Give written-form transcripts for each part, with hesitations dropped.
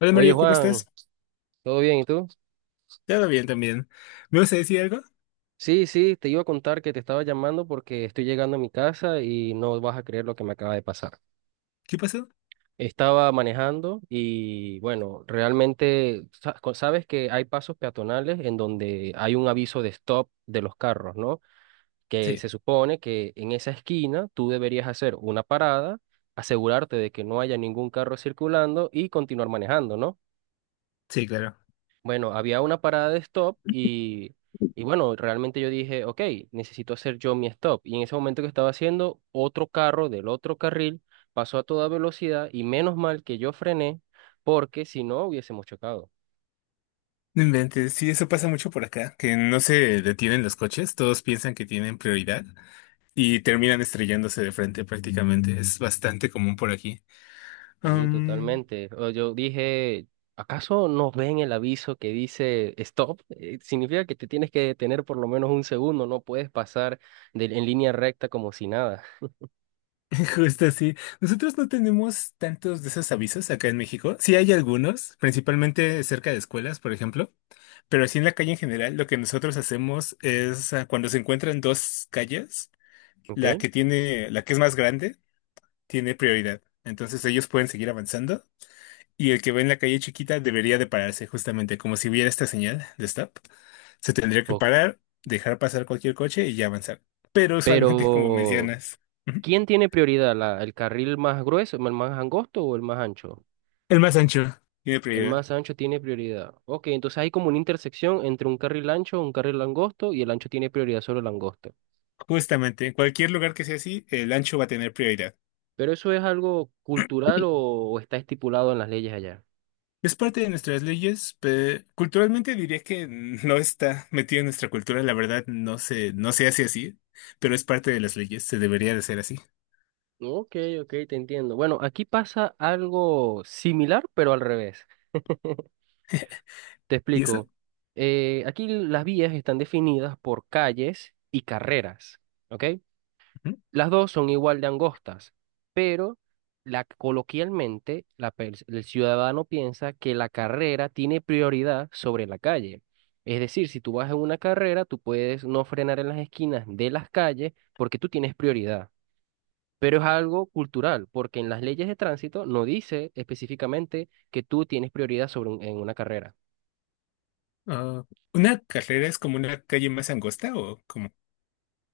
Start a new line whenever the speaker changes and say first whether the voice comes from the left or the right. left: Hola
right: Oye
left: Mario, ¿cómo
right: Juan,
left: estás?
right: ¿todo bien? ¿Y tú?
left: Todo bien también. ¿Me vas a decir algo?
right: Sí, sí, te iba a contar que te estaba llamando porque estoy llegando a mi casa y no vas a creer lo que me acaba de pasar.
left: ¿Qué pasó?
right: Estaba manejando y bueno, realmente sabes que hay pasos peatonales en donde hay un aviso de stop de los carros, ¿no? Que
left: Sí,
right: se supone que en esa esquina tú deberías hacer una parada, asegurarte de que no haya ningún carro circulando y continuar manejando, ¿no?
left: sí, claro.
right: Bueno, había una parada de stop y bueno, realmente yo dije, ok, necesito hacer yo mi stop. Y en ese momento que estaba haciendo, otro carro del otro carril pasó a toda velocidad y menos mal que yo frené porque si no hubiésemos chocado.
left: No inventes, sí, eso pasa mucho por acá, que no se detienen los coches, todos piensan que tienen prioridad y terminan estrellándose de frente prácticamente. Es bastante común por aquí.
right: Sí,
left: Am,
right: totalmente. O Yo dije, ¿acaso no ven el aviso que dice stop? Significa que te tienes que detener por lo menos un segundo, no puedes pasar en línea recta como si nada.
left: justo así. Nosotros no tenemos tantos de esos avisos acá en México. Sí hay algunos, principalmente cerca de escuelas, por ejemplo, pero así en la calle en general, lo que nosotros hacemos es cuando se encuentran dos calles. La
right: ¿Ok?
left: que tiene, la que es más grande, tiene prioridad. Entonces ellos pueden seguir avanzando y el que ve en la calle chiquita debería de pararse justamente como si viera esta señal de stop. Se tendría que
right: O-
left: parar, dejar pasar cualquier coche y ya avanzar. Pero usualmente, como
right: Pero
left: mencionas, ujú,
right: ¿quién tiene prioridad? ¿El carril más grueso, el más angosto o el más ancho?
left: el más ancho tiene
right: El
left: prioridad.
right: más ancho tiene prioridad. Ok, entonces hay como una intersección entre un carril ancho, un carril angosto y el ancho tiene prioridad sobre el angosto.
left: Justamente, en cualquier lugar que sea así, el ancho va a tener prioridad.
right: ¿Pero eso es algo cultural o está estipulado en las leyes allá?
left: Es parte de nuestras leyes, pero culturalmente diría que no está metido en nuestra cultura, la verdad no se, no se hace así, pero es parte de las leyes, se debería de hacer así.
right: Ok, ok, te entiendo. Bueno, aquí pasa algo similar, pero al revés. Te
left: ¿Y eso?
right: explico. Aquí las vías están definidas por calles y carreras, ¿ok?
left: Ujú.
right: Las dos son igual de angostas, pero coloquialmente el ciudadano piensa que la carrera tiene prioridad sobre la calle. Es decir, si tú vas en una carrera, tú puedes no frenar en las esquinas de las calles porque tú tienes prioridad. Pero es algo cultural, porque en las leyes de tránsito no dice específicamente que tú tienes prioridad sobre en una carrera.
left: Ah, ¿una carrera es como una calle más angosta o como,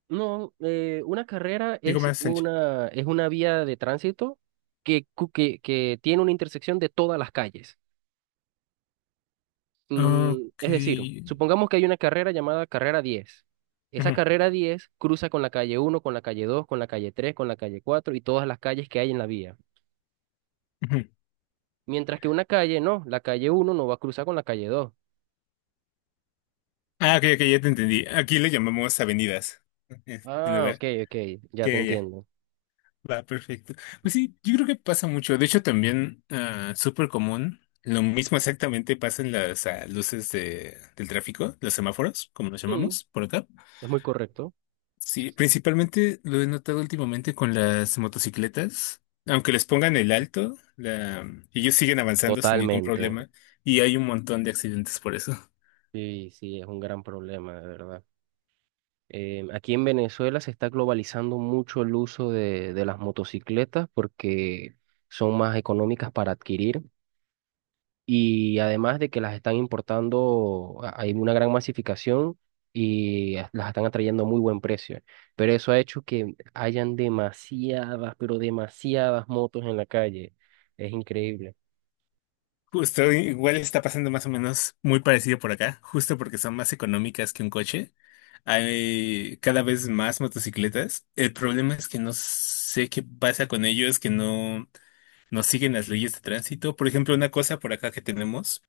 right: No, una carrera
left: digo,
right: es
left: más ancha?
right: una, es una vía de tránsito que tiene una intersección de todas las calles. Mm,
left: Ok.
right: es decir, supongamos que hay una carrera llamada carrera 10. Esa
left: Ujú,
right: carrera 10 cruza con la calle uno, con la calle dos, con la calle tres, con la calle 4 y todas las calles que hay en la vía.
left: ujú.
right: Mientras que una calle no, la calle uno no va a cruzar con la calle dos.
left: Ah, ok, ok, ya te entendí. Aquí le llamamos avenidas, en
right: Ah, ok,
left: lugar.
right: ok, ya
left: Ya,
right: te
left: ya, ya.
right: entiendo.
left: Va, perfecto. Pues sí, yo creo que pasa mucho. De hecho, también súper común. Lo mismo exactamente pasa en las luces de, del tráfico, los semáforos, como los
right: Sí,
left: llamamos por acá.
right: es muy correcto.
left: Sí, principalmente lo he notado últimamente con las motocicletas. Aunque les pongan el alto, ellos siguen avanzando sin ningún
right: Totalmente.
left: problema y hay un montón de accidentes por eso.
right: Sí, sí, es un gran problema, de verdad. Aquí en Venezuela se está globalizando mucho el uso de las motocicletas porque son más económicas para adquirir y además de que las están importando, hay una gran masificación y las están atrayendo a muy buen precio. Pero eso ha hecho que hayan demasiadas, pero demasiadas motos en la calle. Es increíble.
left: Justo, igual está pasando más o menos muy parecido por acá, justo porque son más económicas que un coche. Hay cada vez más motocicletas. El problema es que no sé qué pasa con ellos, que no, no siguen las leyes de tránsito. Por ejemplo, una cosa por acá que tenemos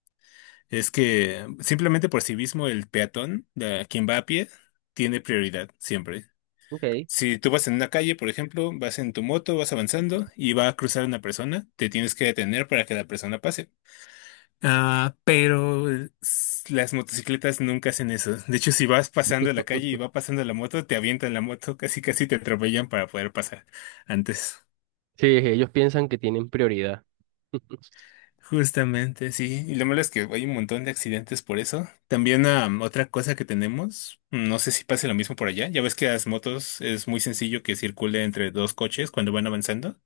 left: es que simplemente por sí mismo el peatón, quien va a pie, tiene prioridad siempre.
right: Ok.
left: Si tú vas en una calle, por ejemplo, vas en tu moto, vas avanzando y va a cruzar una persona, te tienes que detener para que la persona pase. Ah, pero las motocicletas nunca hacen eso. De hecho, si vas pasando la calle y va pasando la moto, te avientan la moto, casi casi te atropellan para poder pasar antes.
right: Sí, ellos piensan que tienen prioridad.
left: Justamente, sí. Y lo malo es que hay un montón de accidentes por eso. También otra cosa que tenemos, no sé si pase lo mismo por allá. Ya ves que las motos es muy sencillo que circule entre dos coches cuando van avanzando.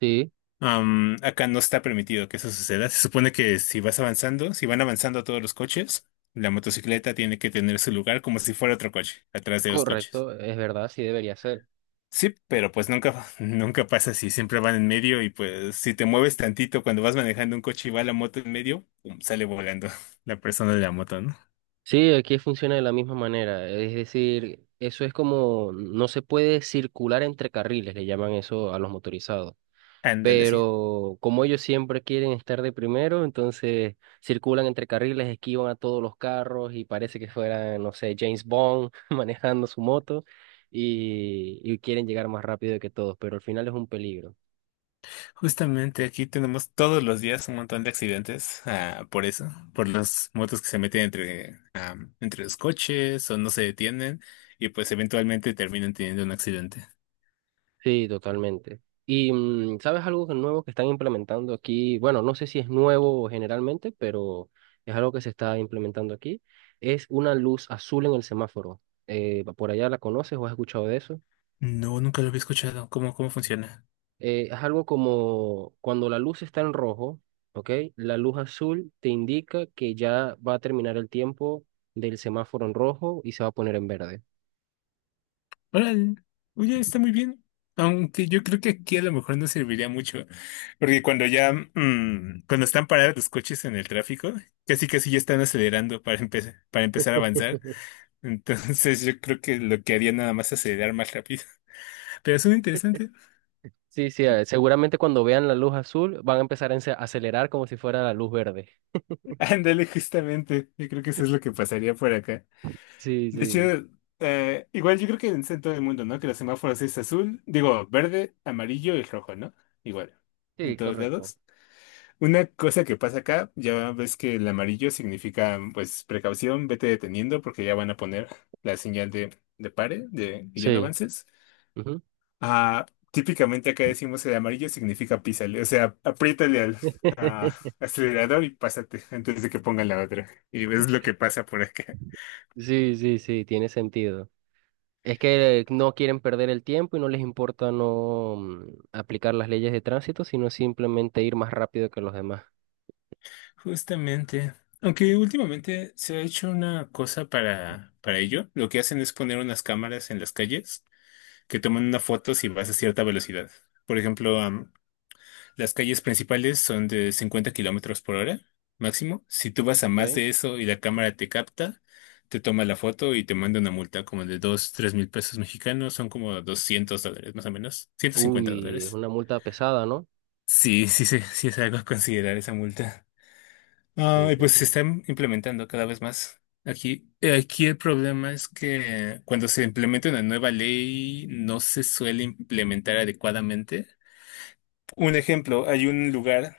right: Sí,
left: Acá no está permitido que eso suceda. Se supone que si vas avanzando, si van avanzando todos los coches, la motocicleta tiene que tener su lugar como si fuera otro coche, atrás de los coches.
right: correcto, es verdad, sí debería ser.
left: Sí, pero pues nunca, nunca pasa así, siempre van en medio y pues si te mueves tantito cuando vas manejando un coche y va la moto en medio, pum, sale volando la persona de la moto, ¿no?
right: Sí, aquí funciona de la misma manera. Es decir, eso es como, no se puede circular entre carriles, le llaman eso a los motorizados.
left: Ándale, sí.
right: Pero como ellos siempre quieren estar de primero, entonces circulan entre carriles, esquivan a todos los carros y parece que fuera, no sé, James Bond manejando su moto y quieren llegar más rápido que todos, pero al final es un peligro.
left: Justamente aquí tenemos todos los días un montón de accidentes, por eso, por las motos que se meten entre, entre los coches o no se detienen y pues eventualmente terminan teniendo un accidente.
right: Sí, totalmente. Y ¿sabes algo nuevo que están implementando aquí? Bueno, no sé si es nuevo generalmente, pero es algo que se está implementando aquí. Es una luz azul en el semáforo. ¿Por allá la conoces o has escuchado de eso?
left: No, nunca lo había escuchado. ¿Cómo, cómo funciona?
right: Es algo como cuando la luz está en rojo, ¿ok? La luz azul te indica que ya va a terminar el tiempo del semáforo en rojo y se va a poner en verde.
left: Órale. Oye, está muy bien. Aunque yo creo que aquí a lo mejor no serviría mucho. Porque cuando ya, cuando están parados los coches en el tráfico, casi casi ya están acelerando para empezar a avanzar. Entonces yo creo que lo que haría nada más es acelerar más rápido. Pero es muy interesante.
right: Sí, sí, seguramente cuando vean la luz azul van a empezar a acelerar como si fuera la luz verde.
left: Ándale, justamente. Yo creo que eso es lo que pasaría por acá.
right: Sí,
left: De hecho,
right: sí,
left: igual yo creo que en todo el mundo, ¿no? Que los semáforos es azul, digo, verde, amarillo y rojo, ¿no? Igual, en
right: sí,
left: todos
right: correcto.
left: lados. Una cosa que pasa acá, ya ves que el amarillo significa, pues, precaución, vete deteniendo porque ya van a poner la señal de pare, de que ya no
right: Sí.
left: avances.
right: Ujú.
left: Ah, típicamente acá decimos el amarillo significa písale, o sea, apriétale al ah, acelerador y pásate antes de que pongan la otra. Y ves lo que pasa por acá.
right: Sí, sí, sí, tiene sentido. Es que no quieren perder el tiempo y no les importa no aplicar las leyes de tránsito, sino simplemente ir más rápido que los demás.
left: Justamente. Aunque últimamente se ha hecho una cosa para ello. Lo que hacen es poner unas cámaras en las calles que toman una foto si vas a cierta velocidad. Por ejemplo, las calles principales son de 50 kilómetros por hora máximo. Si tú vas a más
right: Ok.
left: de eso y la cámara te capta, te toma la foto y te manda una multa como de 2, 3000 pesos mexicanos. Son como 200 dólares más o menos. ciento cincuenta
right: Uy, es
left: dólares.
right: una multa pesada, ¿no?
left: Sí, sí, sí, sí es algo a considerar esa multa. Ah,
right: Sí,
left: y
right: te
left: pues se
right: entiendo.
left: está im- implementando cada vez más. Aquí, aquí el problema es que cuando se implementa una nueva ley no se suele implementar adecuadamente. Un ejemplo, hay un lugar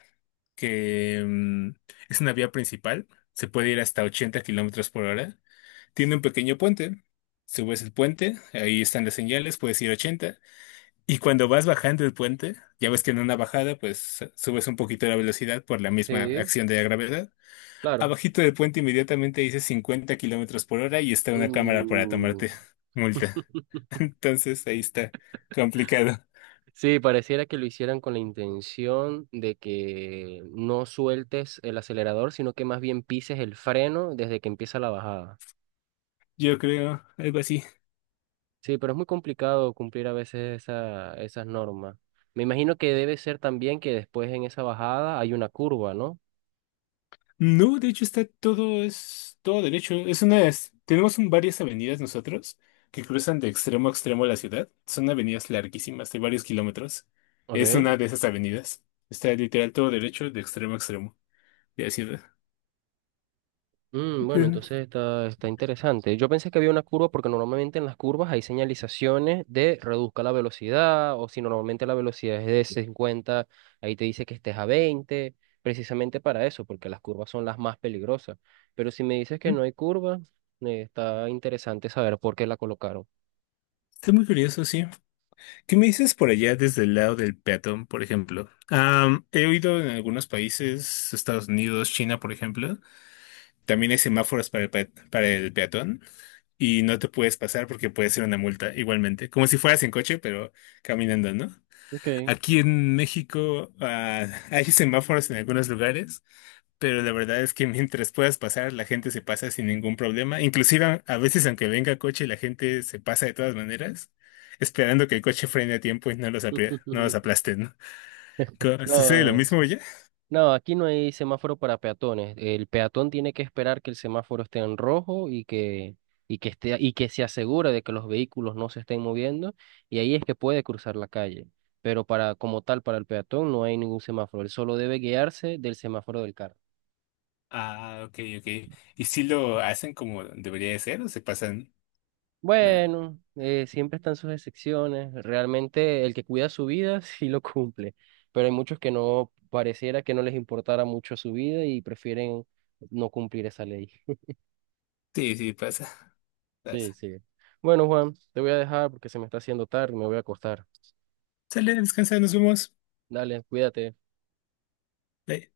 left: que es una vía principal, se puede ir hasta 80 kilómetros por hora, tiene un pequeño puente, subes el puente, ahí están las señales, puedes ir 80, y cuando vas bajando el puente, ya ves que en una bajada, pues subes un poquito la velocidad por la misma
right: Sí,
left: acción de la gravedad,
right: claro.
left: abajito del puente inmediatamente dice 50 kilómetros por hora y está una cámara para
right: Uh.
left: tomarte multa. Entonces ahí está complicado.
right: Sí, pareciera que lo hicieran con la intención de que no sueltes el acelerador, sino que más bien pises el freno desde que empieza la bajada.
left: Yo creo algo así.
right: Sí, pero es muy complicado cumplir a veces esas normas. Me imagino que debe ser también que después en esa bajada hay una curva, ¿no?
left: No, de hecho está todo, es todo derecho. Es una, tenemos varias avenidas nosotros que cruzan de extremo a extremo la ciudad. Son avenidas larguísimas, de varios kilómetros.
right: Ok.
left: Es una de esas avenidas. Está literal todo derecho de extremo a extremo de la ciudad.
right: Bueno,
left: Pero,
right: entonces está interesante. Yo pensé que había una curva porque normalmente en las curvas hay señalizaciones de reduzca la velocidad o si normalmente la velocidad es de 50, ahí te dice que estés a 20, precisamente para eso, porque las curvas son las más peligrosas. Pero si me dices que
left: mm,
right: no hay curva, está interesante saber por qué la colocaron.
left: está muy curioso, sí. ¿Qué me dices por allá desde el lado del peatón, por ejemplo? He oído en algunos países, Estados Unidos, China, por ejemplo, también hay semáforos para el, para el peatón y no te puedes pasar porque puede ser una multa igualmente, como si fueras en coche, pero caminando, ¿no?
right: Ok.
left: Aquí en México, ah, hay semáforos en algunos lugares, pero la verdad es que mientras puedas pasar, la gente se pasa sin ningún problema. Inclusive a veces aunque venga coche, la gente se pasa de todas maneras, esperando que el coche frene a tiempo y no los, no los aplasten, ¿no? Co- ¿Sucede lo
right: No,
left: mismo ya?
right: no, aquí no hay semáforo para peatones. El peatón tiene que esperar que el semáforo esté en rojo y que se asegure de que los vehículos no se estén moviendo, y ahí es que puede cruzar la calle. Pero para, como tal, para el peatón no hay ningún semáforo. Él solo debe guiarse del semáforo del carro.
left: Ah, ok, ok. ¿Y si lo hacen como debería de ser o se pasan? Nah.
right: Bueno, siempre están sus excepciones. Realmente el que cuida su vida sí lo cumple, pero hay muchos que no pareciera que no les importara mucho su vida y prefieren no cumplir esa ley.
left: Sí, sí, pasa,
right: Sí,
left: pasa.
right: sí. Bueno, Juan, te voy a dejar porque se me está haciendo tarde, me voy a acostar.
left: Sale, descansa, nos vemos.
right: Dale, cuídate.
left: Bye.